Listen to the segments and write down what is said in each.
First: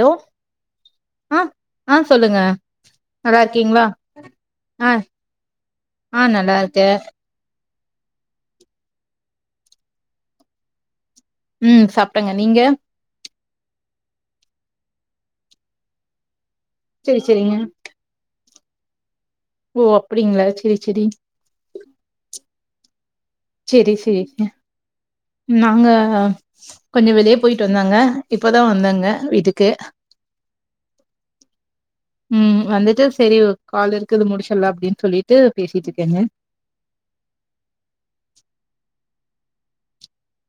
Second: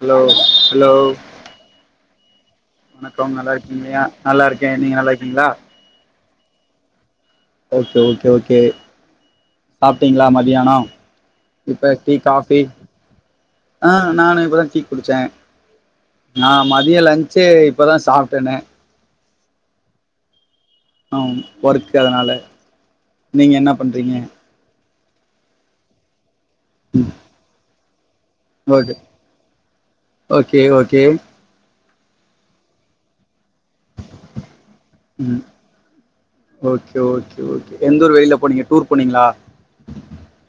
Hello hello ஆஹ் சொல்லுங்க வணக்கம் நல்லா இருக்கீங்கயா நல்லா இருக்கே நீங்க நல்லா இருக்கீங்களா ஆஹ் நல்லா இருக்கே ஓகே ஓகே ஓகே சாப்ட்டீங்களா மதியானம் உம் சாப்ட்டங்க நீங்க ஆஹ் நானு இப்பதா டீ குடிச்சே நா மதியம் செரி லன்ச்சு செரிங்க இப்போ தா சாப்ட்டனே ஓ அப்டிங்களா சேரி ஆம் ஒர்க்கு அதனால நீங்க என்ன செரி பண்றீங்க செரி நாங்க ம் கொஞ்சம் வெளியே போயிட்டு வந்தங்க இப்பதா ஓகே வந்தங்க வீட்டுக்கு ஓகே ஓகே உம் வந்துட்டு செரி கால் இருக்குது முடிச்சிடலா அப்டின்னு உம் சொல்லிட்டு பேசிட்டு இருக்கேங்க ஓகே ஓகே ஓகே எந்த ஊரு வெளில போனீங்க டூர் போனீங்களா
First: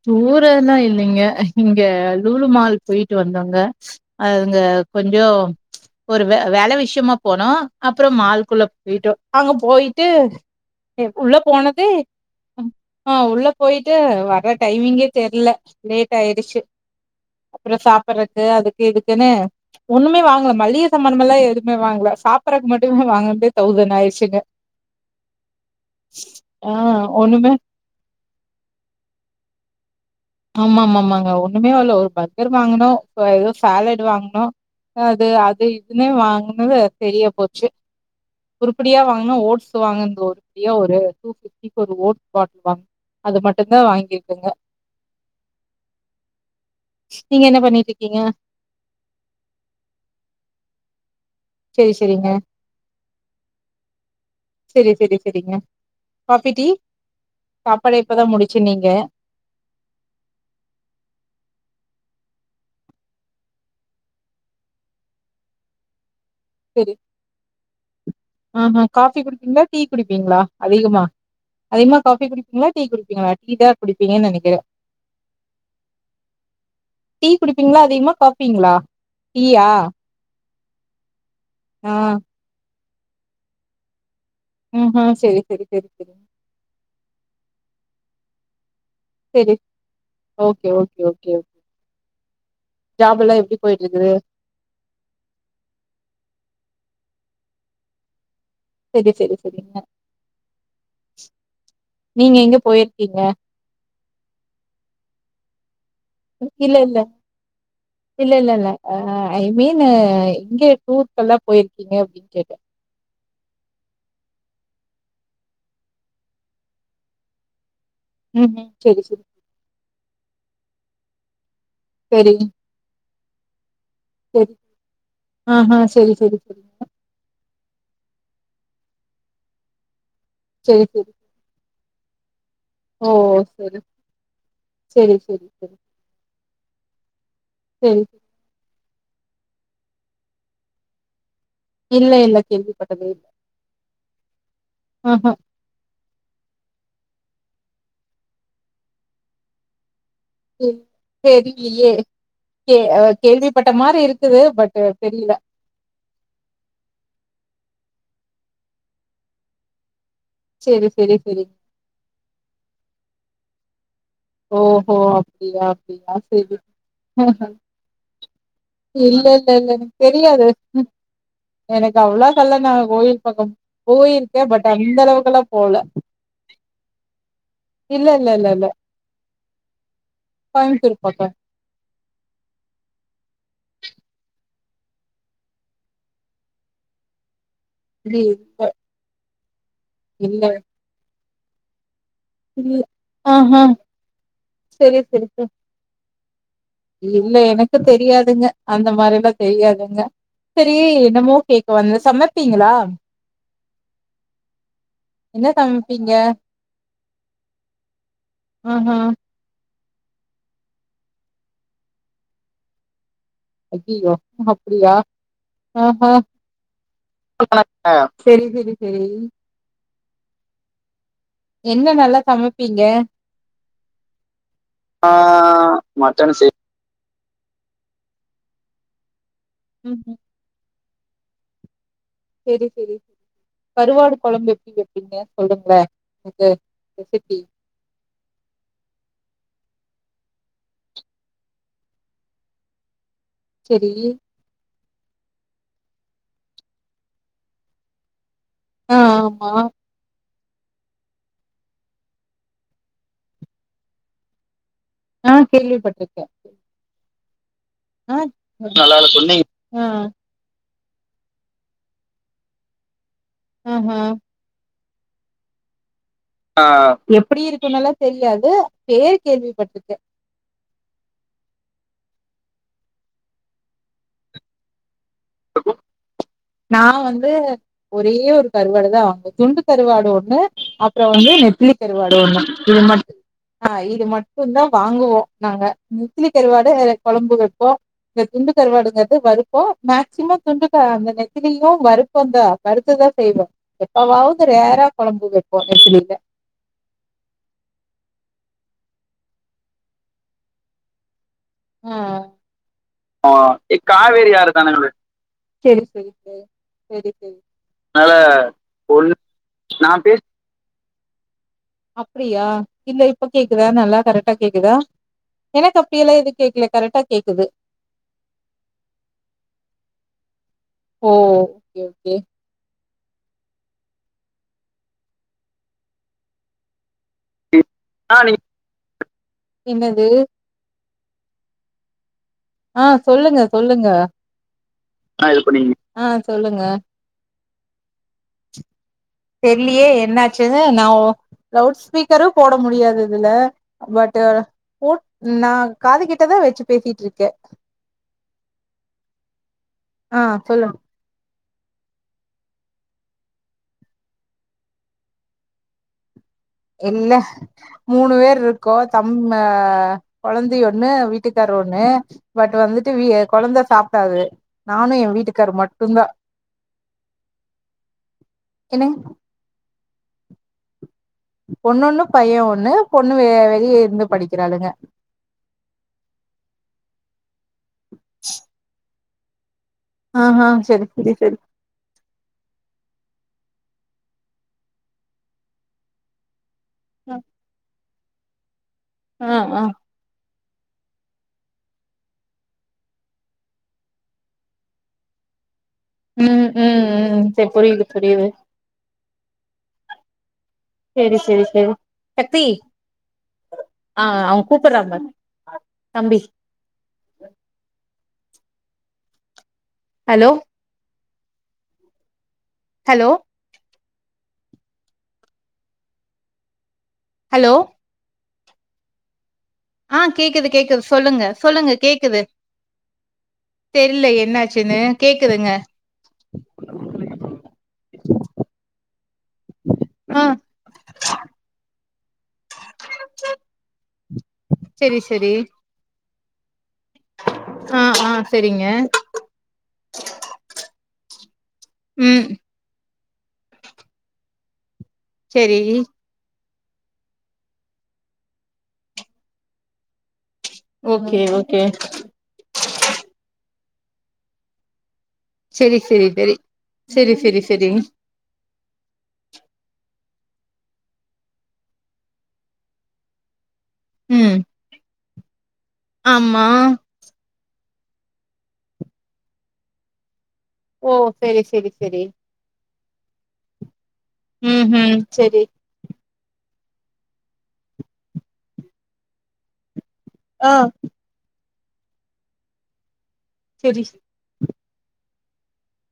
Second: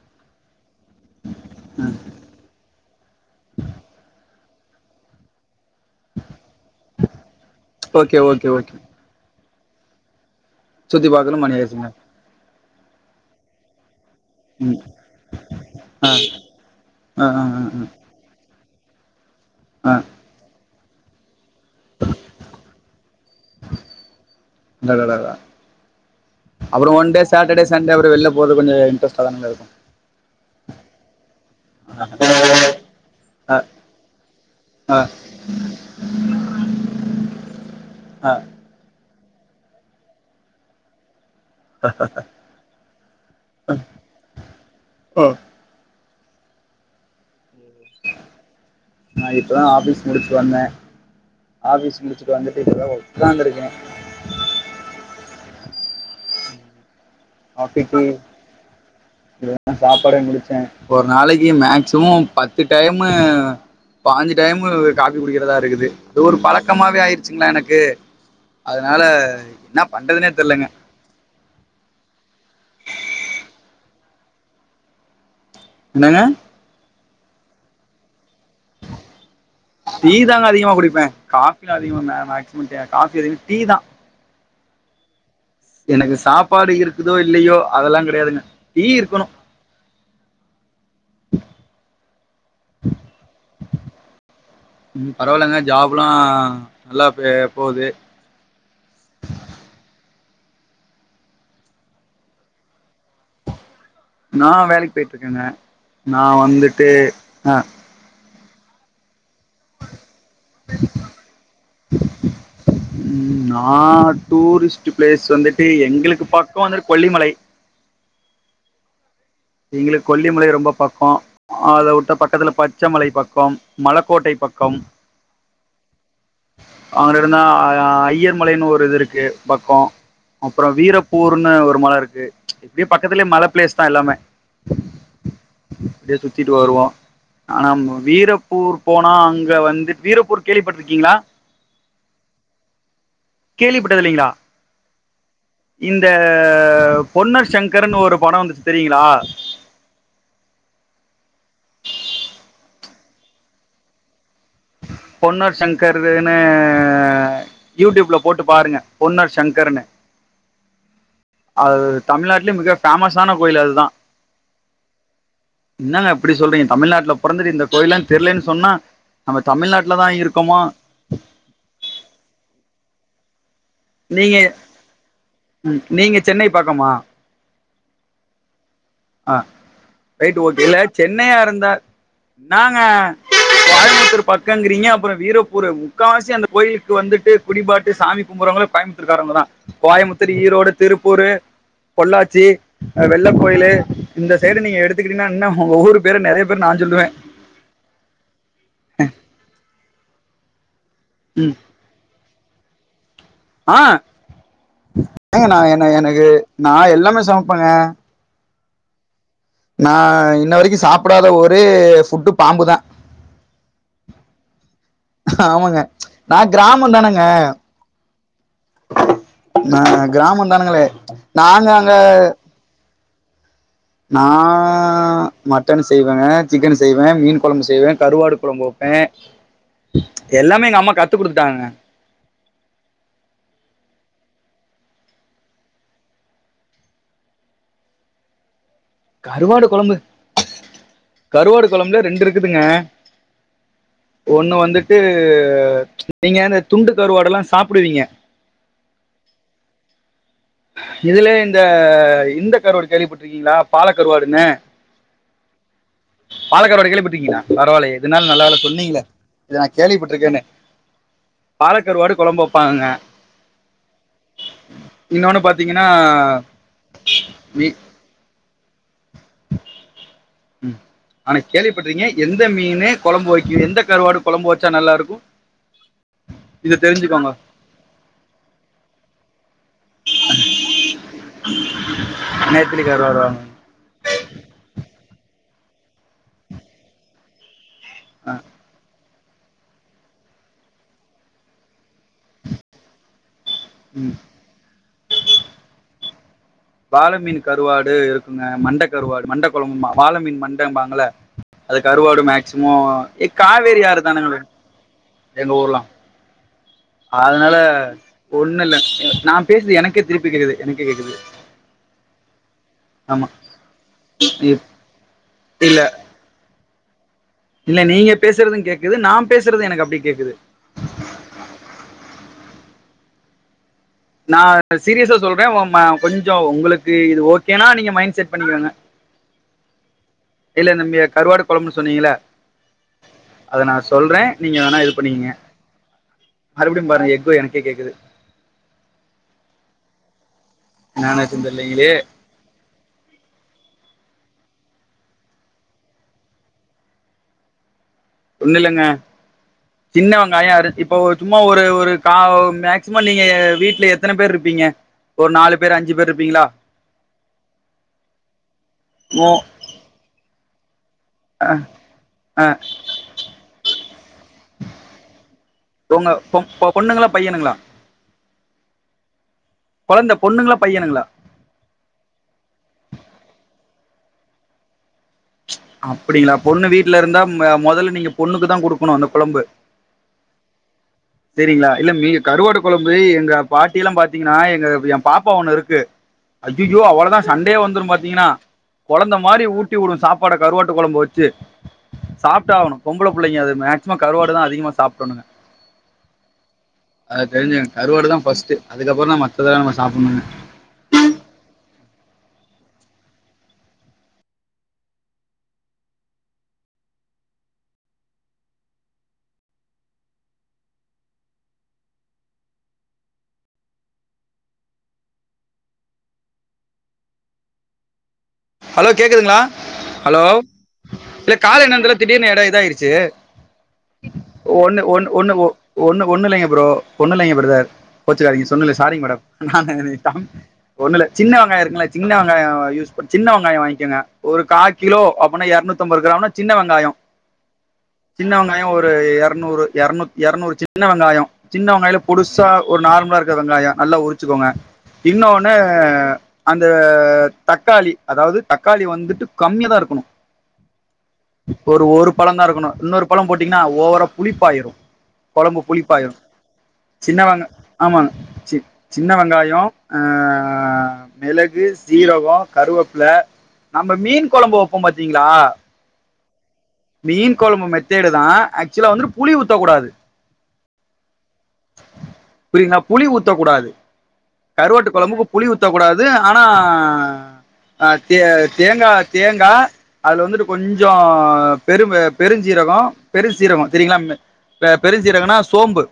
டூரெல்லா இல்லைங்க இங்க ம் லூலுமால் போயிட்டு வந்தோங்க அ அங்க கொஞ்சம் ஒரு வே வேல விஷியமா போனோ அப்புறோ ஓகே ஓகே மால்குள்ள ஓகே போயிட்டோ அங்க போயிட்டு கே சுத்தி உள்ள பாக்கணு மணி ஆயிடுச்சுங்க போனதே ஆஹ் உள்ள போயிட்டு வ ம் டைமிங்கே தெர்ல லேட் ஆ ஆய்டுச்சு ஆ ஆ அப்றோ ஆ சாப்பட்றக்கு அதுக் எதுக்குனு ஆ ஒண்ணுமே வாங்கல மல்லிய சாமன்மெல்லா எடுத் மே வாங்கல சாப்பறக்கு மட்டும வாங்கன்தே தௌசன் ஆய்டுச்சுங்க. அடடடா ஆ அப்புறோ ஒன்டே ஒண்ணுமே சேட்டர்டே சண்டே அப்பறோ வெள்ல போறது கொஞ்சோ இன்ட்ரெஸ்டாதாங்க இருக்கு ஆமா ஆமா ஆமாங்க. ஒண்ணுமே வாங்ல ஒரு பர்கர் வாங்குனோ வேற ஆ சாலட் வாங்குனோ ஆ அது அது இதுமே வாங்கினது செரியா போச்சு. ஆ உருப்பிடியா வாங் னு ஓட்ஸ் வாங்கன்து உருப்படியா ஒரே ஒரு சித்திக்கு ஒரு ஓட்ஸ் பாக்ஸ் வாங் அது மட்டுந்தா வாங்கிருக்குங்க. அ நீங்க என்ன பண்ணிட்ருக்கீங்க? நா இப்பதா ஆஃபீஸ் முடிச்சு வந்தே செரி ஆஃபீஸ் செரிங்க முடுச்சுட்டு வந்துட்டு இப்பதா ஒக்காந்திருக்கே ன காஃபி டீ காஃபி சாப்பாட டீ இப்பதா முடிச்சுன்னீங்க இப்பதா சாப்பாடே முடிச்ச ஒரு நாளைக்கு மேக்சிமம் பத்து டைமு பாஞ்சு டைமு காஃபி குடிக்கிறதா இருக்குது‌ தோ ஒரு சரி பழக்கமாவே ஆயிருச்சுங்ளா எனக்கு ஆஹா அதனால காஃபி குடிப்பீங்களா டீ இன்னா பண்றதனே குடிப்பீங்களா தெர்லங்க பீங்களா டீ குடிப்பீங்களா டீ தா குடிப்பீங்கனு நெனைக்கிற என்னங்க டீ குடிப்பீங்ளா அதிகமா கா பீங்ளா டீயா குடிப்பே காஃபிலா ஆ அதிகமா மே மேக்சிமம் ட காஃபி அதனவிட டீ தா உம் ஆ செரி எனக்கு சாப்பாடு இருக் குதோ இல்லயோ அதெல்லா கெடையாதுங்க டீ இருக்கணு செரி ஓகே ஓகே ஓகே ஜாப் எல்லா எப்டி போயிட்டு இருக்குது உம் பரவாலங்க ஜாப்லா நல்லா பே போது செரி செரி செரிங்க நீங்க எங்க போய்ருக்கீங்க நா வேலைக் போயிட்டுருக்கேங்க நா வந்துட்டு ஆ இல்லல்லல்ல ஆ ஐ மீன்னு எங்கே டூர்க்கலா போயிருக்கீங்க அப்டின்னு கேட்டே உம் நா டூரிஸ்ட் பிளேஸ் வந்துட் எங்களுக்கு பக்கோ வந்துட் கொல்லிமலை உ உம் செரி செரி எங்களுக்கு கொல்லிமலை ரொம்ப பக்கோ ஆ அத உட்ட சரி பக்கத்தில பச்சை மலை பக் கம் மலக்கோட்டை பக்கம் ஆ ஆ செரி அங்கிட்ருந்தா ஆ ஆ அய்யர் மலைனு ஒரு இது இருக்கு பக்கோ அப்றொ சரி சரி வீரப்பூர்னு ஒரு மல இரு இர்க்கு ச்ச இப்டே ஓ பக்கத்திலேயே மல பிளேஸ் சரி தா எல்லாமே சரி சரி சரி சுத்திட் வருவோ ஆனா மு சரி வீரப்பூர் போனா அங்க வந்து வீரப்பூர் கேள்விப்பட்ருக்கீங்ளா இல்ல இல்ல கேள்விப்பட்டதே இல்ல. கேள்விப்பட்டது இல்லிங்ளா ஆஹா. இந்த பொன்னர் சங்கரன்னு ஒரு படோ வந்துச்சு தெரியுங்ளா தெ தெரிலியே கே ஆ கேள்விப்பட்ட மாரி இருக்குது பட் தெரியல. பொன்னர் சங்கர்துனு யூடியூப்ல போட்டு பாருங்க பொன்னர் சங்கரன்னு சரி, சரி, சரி. அது தமிழ்நாட்லயே மிக பேமஸான கோயில் அது தா ஓ ஓ அப்டியா அப்டியா இப்டி செரி சொல்றீங்க தமிழ்நாட்ல அ ஆ பொறந்துட்டு இந்த கோயில்லாம் தெர்லன்னு சொன்னா இல்ல நம்ம ல இல்ல எனக்கு தமிழ்நாட்ல தான் தெரியாது இருக்கோமா உம் எனக்கு அவ்ளா [unintelligible] கோயில் பக்கம் நீங்க போயிருக்கே பட் அந்த அளவுகெல்லா போல ம், நீங்க சென்னை பக்கமா இல்ல இல்ல இல்ல இல்ல. ஆ ரைட்டு ஓகே இல்ல கோயம்புத்தூர் பக்கம். சென்னையா இருந்தா நாங்க கோயமுத்தூர் பக்கங்கிறீங்க அப்புறோ வீரப்பூர முக்காவாசி அந்த கோயிலுக்கு வந்துட்டு குடிபாட்டு இது சாமி இல்ல கும்புடுறவங்கள இந்தூர்காரவங்கதா கோயமுத்தூர் இல்ல ஈரோடு திருப்பூரு இல்ல ஆ ஆ இந்த சைடு நீங்க செரி செரி எடுத்துக்கிட்டீங்கன்னா உ இன்னும் உங்க ஊர் பேரை நிறைய பேர் நான் சொல்லுவேன் இல் இல்ல எனக்கு தெரியாதுங்க அந்த மாரிலா தெரியாதுங்க செரீ என்னமோ ம். கேக்க வந்தே மைப்பீங்ளா ஆ ஏங்க நா என்ன எனக்கு நா எல்லாமே சமப்பேங்க அ ஆ நா இன்ன வரைக்கு சாப்டாத ஒரே ஃபுட்டு பாம்புதா அய்யய்யோ அப்டியா ஆமாங்க அ ஆ நான் கிராமம் தானேங்க [unintelligible] செரி செரி செரி கிராமொ தானுங்களே என்ன நல்லா சமப்பீங்க நா மட்டன்னு செய்வேங்க மட்டன் செ சிக்கன்னு செய்வே மீன் கொழம்பு செய்வே கருவாடு கொழம்பு வெப்பே ம் ச்ச எல்லாமே எங்க அம்மா கத் கத்து கொடுத்துட்டாங்கங்க சேரி சேரி கருவாடு கொழம்பு எப்டி வப்பீங்க சொல்லுங்ள எனக்கு ரெசிப்பி கருவாடு கொழம்பு கருவாடு கொழம்புல ரெண்டு இருக்குதுங்க செரி ஒண்ணு வந்து து நீங்க அந்த துண்டு கருவாட எல்லா சாப்டுவீங்க ஆ ஆமா இதுல இந்த இந்த கருவாடு கேள்விப்பட்டிருக்கீங்களா பாலக்கருவாடுன்னு ஆ கேள்விப் பட்டிருக்கே பட்டுறிக்கிங்களா பரவால்ல எதுனால நல்ல வேளை சொன்னீங்களே சொன்னீங் இத நான ஆ கேள்விப் பட்டுருக்கேனு பாலக்கருவாடு கொழம்பு வெப்பாங்கங்க ம் ம் இன்னொன்னு பாத்தீங்கன்னா ஆ எப்படி மீ இருக்குன்னு எல்லா தெரியாது பேர் கேள்விப்பட்டிருக்க ம் ஆனா கேள்விப்பட்றீங்க எந்த மீன் கொழம்பு வைக்கு எந்த கருவாடு கொழம்பு வச்சா நல்லா இருக்கு அப்போ நா வந்து ஒரே ஒரு கருவாடு தா வாங்குவே துண்டு கருவாடு ஒண்ணு அப்புற வந்து நெத்திலி கருவாடு ஒண்ணு இது நேத்திலி மட்டு கருவாடு வாங்க ஆ இது மட்டு தா வாங்குவோ நாங்க நெத்திலி கருவாடு கொழம்பு வப் இப்போ இந்த ஆ துண்டு கருவாடுங்க வருப்போ மேக்சிமம் துண்டு க அந்தந்த நெத்திலியு வருப்ப தா வருத்து தா செய்வோ ம் எப்பவாவுது ரேரா கொழம்பு வப்போ நெத்திலில வாாலமீன் கருவாடு இருக்குங்க மண்ட கருவாடு மண்ட கொழம்பு ம்பா வாலமீன் மண்டம்பாங்க இல்ல ரஅதுக்கு ஆ. கருவாடு மேக்சிமம் ஆ காவேரி யாரு தானங்க வேறு ஆறு தானங்க எங்க ஊர்லா செரி செரி செரி. செரி செரி. அதனால அதனால ஒண்ணு இல்ல ஒண்ணு நா பேசறது எனக்கே திருப்பி கேக்குது எனக் கேக்குது அப்படியா இல்ல ஆமா இப்ப கேக்குதா நல்லா கரெக்டா கேக்குதா எனக்கு இல்ல அப்படியெல்லா ஏது கேக்கல கரக்டா இல்ல நீங்க பேசுறது கேக்குது நா பேசுறது எனக்கு அப்படியே கேக்குது ஓ ஓகே ஓகே. நான் சீரியஸா சொல்றே ம கொஞ்சோ உங்களுக்கு இது ஓக் கே நா நீங்க மைண்ட் ஆ செட் நீங்க பண்ணிக்கோங்க என்னது? இல்ல நம்பியா கருவாடு கொழம்புன்னு சொன்னீங்க இல்ல ஆ சொல்லுங்க அத நா சொல்லுங்க. சொல்றே நீங்க வேனா இது ஆ பண்ணிகீங்க இது பண்ணீங்க ஆ சொல்லுங்க. மறுபடியு பாருங்க எக்கோ எனக்கே கேக்குது தெரிலியே என்னாச் சு நா வு என்னாச்சுன்னு லவுட் தெரியலைங்களே ஸ்பீக்கரு போட முடியாதது இதுல பட்டு ஃபோன் நா காது கிட்டதா வெச்சு பேசிட்டுருக்கே ஒன்னிலங்க ஆ சின்னவெங்காய சொல்லு அறி இப்ப ஒ சும்மா ஒரு ஒரு காவும் மேக்ஸ்சிம நீங்கய வீட்ல எத்தன பேர் இர்ப்பீங்க ஒரு நாலு பேர் அஞ்சு பேர் இர்ப்பீங்ளா இல்ல மூணுவேர் இருக்கோ தம் மோ ஆ கொழந்தையோட் ன்னு வீட்டுக்கார் ஒன்னு அ பட் வந்துட்டு வீ ய கொழந்த சா தாவு நானு எ வீட்டுக்கார் மட்டுந்தா உங்க பொ பொண்ணுங்களா பையனுங்களா என்னங்க கொழந்த பொண்ணுங்களா பையனுங்களா பொண்ணுன்னு பைய ஒன்னு பொண்ணு வே வெளிய ந்து படிக்கிறாளுங்க ச்ச அப்பிடிங்ளா பொண்ணு வீட்ல இருந்தா உம் ஆ மொதலு நீங்க பொண்ணுக்குதா குடுக்கணு அந்த கொழம்பு அ ஆ செரி செரி செரி செரிங்ளா இல்ல மீ கருவாட்டு கொழம்பு எங்க பாட்டியிலா பாத்தீங்கனா எங்க எ பாப்பா ஒன்னு இருக்கு அய்யய்யோ அவுளதா சண்டே வந்துரு பா தீங்னா கொழந்த ஆ மாரி ஆ ஊட்டி உடுவே சாப் வாட கருவாட்டு கொழம்பு வெச்சு சாப்டாவனு பொம்பள புள்ளைங்க அது மேக்ஸ்சிம கருவாடுதா அதிகமா சாப்படுணுங்க ம் ம் அத ம் செரி தெரிஞ்சுகங்க புரியுது கருவாடுதா புரியுது ஃபர்ஸ்ட்டு அதுக்கப்பறோதா மத் பதா நம்ம சாப்புணுங்க செரி செரி செரி வ சக்தி ஆ அவுங்க கூப்புறாங்க தம்பி ஹலோ ஹலோ ஹலோ ஹலோ கேக்குதுங்ளா ஆ ஹலோ கேக்குது கேக்குது சொல்லுங்க இல்ல கால் சொல்லுங்க என்னான்த்தெர்ல கேக்குது திடீர்னு எடோ இதாயிருச்சு தெரில என்னாச்சுன்னு ஒன்னு ஒன்னு ஒன்னு ஓ கேக்குதுங்க ஒன்னு ஒன்னில்லைங்க ப்ரோ ஒன்னில்லைங்க பிரதேர் கோச்சுக்காதிங்க சொன்னல சாரிங்க மேடம் நானு ஆ [unintelligible] ஒன்னுல சின்ன வெங்காயோ இருக்குல சின்ன வெங்காயோ சின்ன வெங்காயோ வாயிங்கெங்க ஒரு கா கிலோ செரி செரி அப்பனா எர்நூத்தம்பது கிராம்னா சின்னவெங் ங்காயோ ஆ ஆ சின்ன வெங்காயோ செரிங்க ஒரு எரநூறு எரநூ எரநூறு சின் சின்ன வெங்காயோ சின்ன வெங்காயல ம் பொடிசா ஒரு நார்மலா இருக்க வெங்காயோ நல்லா உரு ச்சுக்கோங்க இன்னோனு செரி அந்த தக்காளி அதாது தக்காளி வந்துட்டு கம்மியதாருக்கணு ஓகே ஓகே ஒரு ஒரு பழந்தா இருக்கணு இன்னொரு பழொ போட் ன்னா ஓவரா புளிப்பாய்ரு கொழம்பு செரி செரி புளிப்பாய்ரு செரி செரி சின்ன செரி வெங் செரி ஆமா சி சின்ன வெங்காயோ ஆ மெளகு சீரகோ கருவேப் ல நம்ம மீன் ம் கொழம்பு வப்போம்பாத்திங் திங்களா ஆமா மீன் கொழம்பு மத் தேடுதா ஆச்சுவலா வந்துட்டு புளி ஊத்தக்கூடாது ஓ செரி செரி செரி புரியுங்களா புளி ஊத்தக்கூடாது ம் கருவாட்டு ம் கொழம்புக்கு செரி புளி ஊத்தக் கூடாது து அனா அஹ் தே தேங்கா தேங்கா அது வந்துட்டு ஆ கொஞ்சோ பெரும் பெருஞ்சீரகோ பெரு சீரக செரி தெரியுங்களா பெருஞ்சீரகம்ன்னா சோம்பு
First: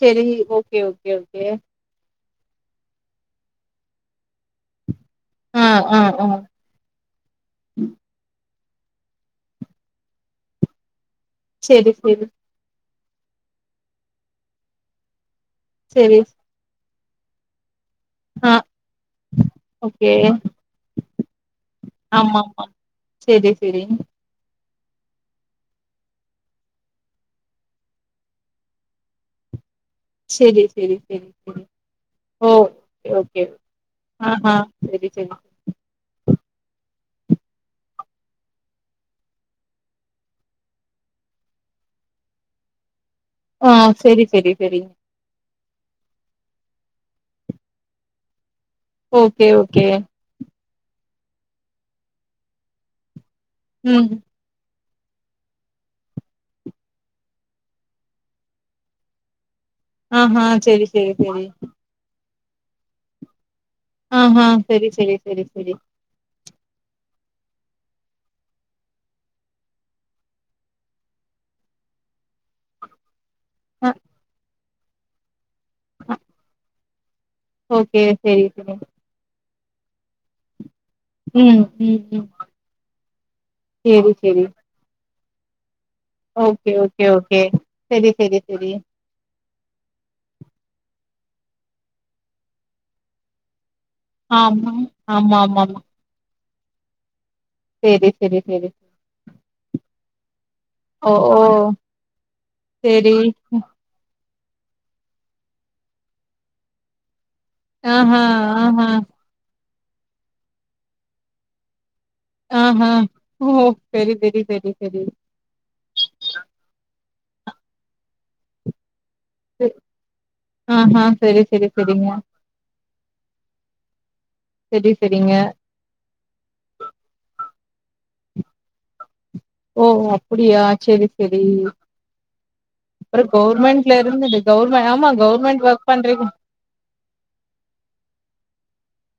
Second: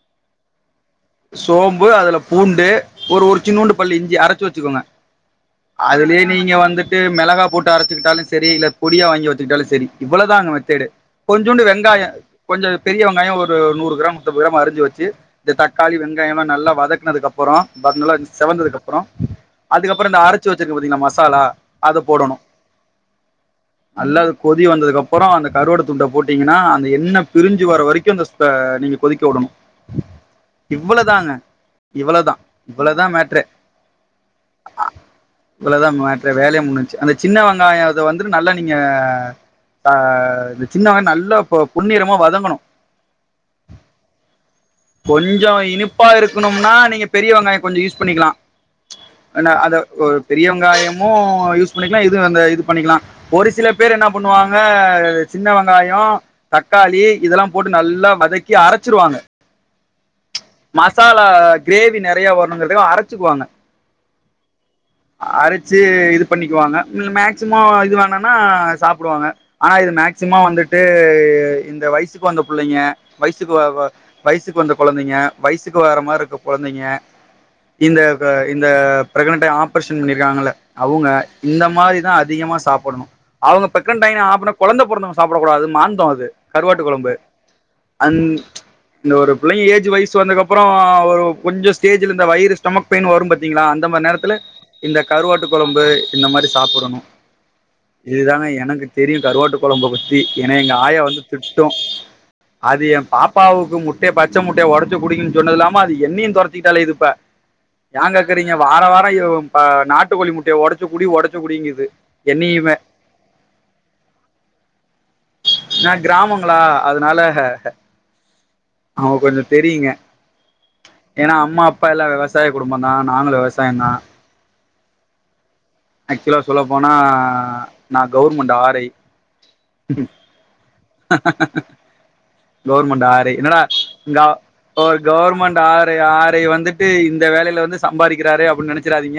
சரி ஓகே ஓகே ஓகே சோம்பு அதுல பூண்டு ஒரு ஒரு சின்னூண்டு பள்ளி இஞ்சி அரைச்சு வச்சுக்கோங்க ஆ ஆ அதுலயே ஆ நீங்க வந்துட்டு மெளகா போட்டு அரைச்சுக்கிட்டாலு சரி இல்ல பொடியா வாங்கி வத்துக்கிட்டாலு சரி இவ்ளதா அங்க மெத்தேடு கொஞ்சூண்டு செரி வெங்காய செரி கொஞ்ச பெரிய வெங்காய ஒரு நூறு கிராம் முப்பது கிரா அரிஞ்சு வச்சு இந்த தக்காளி செரி வெங்காயமெல்லா நல்லா வதக் னதுக்க அப்பறோ பா ஆ செவந்ததுக்குப்புறோ அதுக்கப்புறோ ஓகே இந்த அரைச் ரச்சு வச்சிருக்க பாத்தீங்கா மசாலா அத போடணு ஆமா ஆமா செரி செரி நல்லா அது கொ கொதி வந்ததுக்கு அப்புறம் அந்த கருவாடு துண்டை போட்டீங்கன்னா அந்த எண்ண பிரிஞ்சு வர வரைக்கு அந்தஸ் பா நீங்க கொதிக்க விடணும் சரி சரி சரி சரி இவ்வளதா இவ்வளதா ஓகே மேட்ரே ஓகே ஆஹ்ஹ சரி ச இவ்வளதா மேட்றே வேலையே முடிஞ்சுருச்சு அந்த சின்ன வெங்காய அத வந்து நல்லா நீங்க ஹ சின்னவெங்காய நல்லா பொன்னிறமா வதங்கனு ஆ செரி செரி செரி கொஞ்சம் இனிப்பா இருக்கணு வேணா நீங்க பெரியவெங்காய கொஞ்சம் யூஸ் பண்ணிக்கலா ஓகே ஓகே சின்ன வெங்காயமு யூஸ் பண்ணிக்கலா இது அந்த இது பண்ணிக்கலா ஒரு சில பேர் என்னா ம் பண்ணுவாங்க சின்ன வெங்காய தக்காளி இதெல்லா போட்டு நல்லா வதக்கி அரைச்சிருவாங்க ஆஹா செரி செரி மசாலா செரி கிரேவி நெறைய வரு [unintelligible] அரைச்சிக்குவாங்க ஆஹாங் சரி சரி சரி சரி இது பண்ணிக்குவாங்க மேக்சிமம் இது வேணனா சாப்டுவாங்க ஆனா இது மேக்சிமம் வந்துட்டு இந்த வயசுக்கு வந்த புள்ளைங்க வயசுக்கு வ வ அ வயசுக்கு குழந்தைங்க வயசுக்கு வர அ மாரிருக்குற குழந்தைங்க இந்த ஓகே க செரி இந்த செரி பிரகண்ட ஆப் பர்சன் பண்ணிருக்காங்கல்ல அவங்க ம் இந்த ம் மாரிதா ம் அதிகமா சாப்பணு அவங்க செரி பிரகனண்டாய் செரி நாளபின்ன கொழந்தை பொறந்துரு சாப்படக்கூடாது மான் ந்தோ அது ஓகே கருவாட்டு ஓகே கொழம்பு ஓகே செரி அந் செரி செரி இந்த ஒருப் புள்ளைங்க ஏஜ் வைஸ் வந்தக்கப்புற ஒரு கொஞ்சோ ஸ்டேஜல் இந்த வயிற ஸ்டமக் பெயின் வரும் பாத்தீங்களா அ அந்த மாரி நேரத்தில ஆமா இந்த ஆமா கருவாட்டு ஆமா ஆமா கொழம்பு இந்த மாரி சாப்புடணு செரி செரி இதுதாங்க செரி எனக்கு தெரியு கருவாட்டு கொழம்ப பத்தி என்னா எங்க ஆயா ஓ வந்து ஓ திட்டும் அது ஏ செரி பாப்பாவுக்கு முத் பச்ச முட்டைய ஒடச்சு குடிங்கன்னு சொன்னது இல்லாம அது என்னையு தொரத்திட்டு அலயிது இப்ப ஏங் ஆஹா கேகுறீங்க வார ஆஹா வார இருவு ப்ப நாட்டுக்கோழி முட்டய ஒடச்சு குடி ஒடச்சு குடிங்குது என்னையுமே ஆஹ்ஹ ஓ சரி சரி சரி சரி நா கிராமங்களா அதனால அவங்க கொஞ்சோ தெரியுங்க ஆஹா ஏன்னா செரி அம்மா செரி அப்பா எல்லா செரிங்க விவசாய குடும்பந்தா நாங்களு விவசாயந்தா சரி சரிங்க ஆக்சுவலா சொல்ல போனா நா கவுர்மண்ட் ஆர் ஐ ஓ ஒ அப்புடியா கவுவர்மெண்ட் ஆர் அப்புறம் ஜ என்னடா கவர்மெண்ட்ல கவு இருந்தது கவர்மெண்ட் ஒர் ஆமா government government work R I பண்றீங்க. ஆர் ஐ வந்துட்டு இந்த வேலையில வந்து சம்பாதிக்கிறாரறே அப்டின்னு நெனைச்சு க்ராரே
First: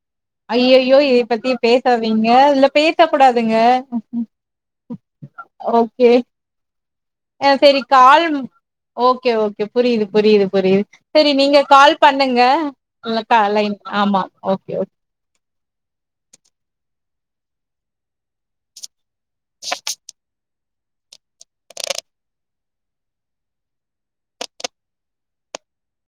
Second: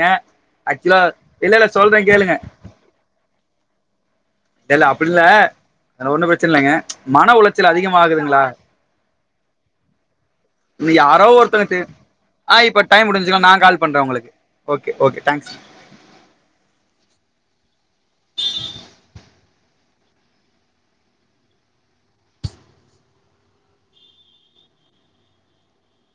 ஐயையோ இத பத்தி சொல்றேன் பேசாதீங்க கேளுங்க இதுல பேச கூடாதுங்க இல்ல இல்ல அப்படி இல்ல ஓகே ஒன்றும் பிரச்சனை இல்லைங்க மன அ உளைச்சல் செரி கால் அதிகமாகுதுங்களா ஓகே ஓகே புரியுது புரியுது புரியுது இன்னும் யாரோ சரி நீங்க ஒருத்தங்க தெ- கால் பண்ணுங்க ஆ இப்போ டைம் முடிஞ்சுக்கா ல்லகா நா லைன் கால் பண்றே ஆமா உங்களுக்கு ஒக்கே ஓ ஓகே ஓகே தேங்க்ஸ்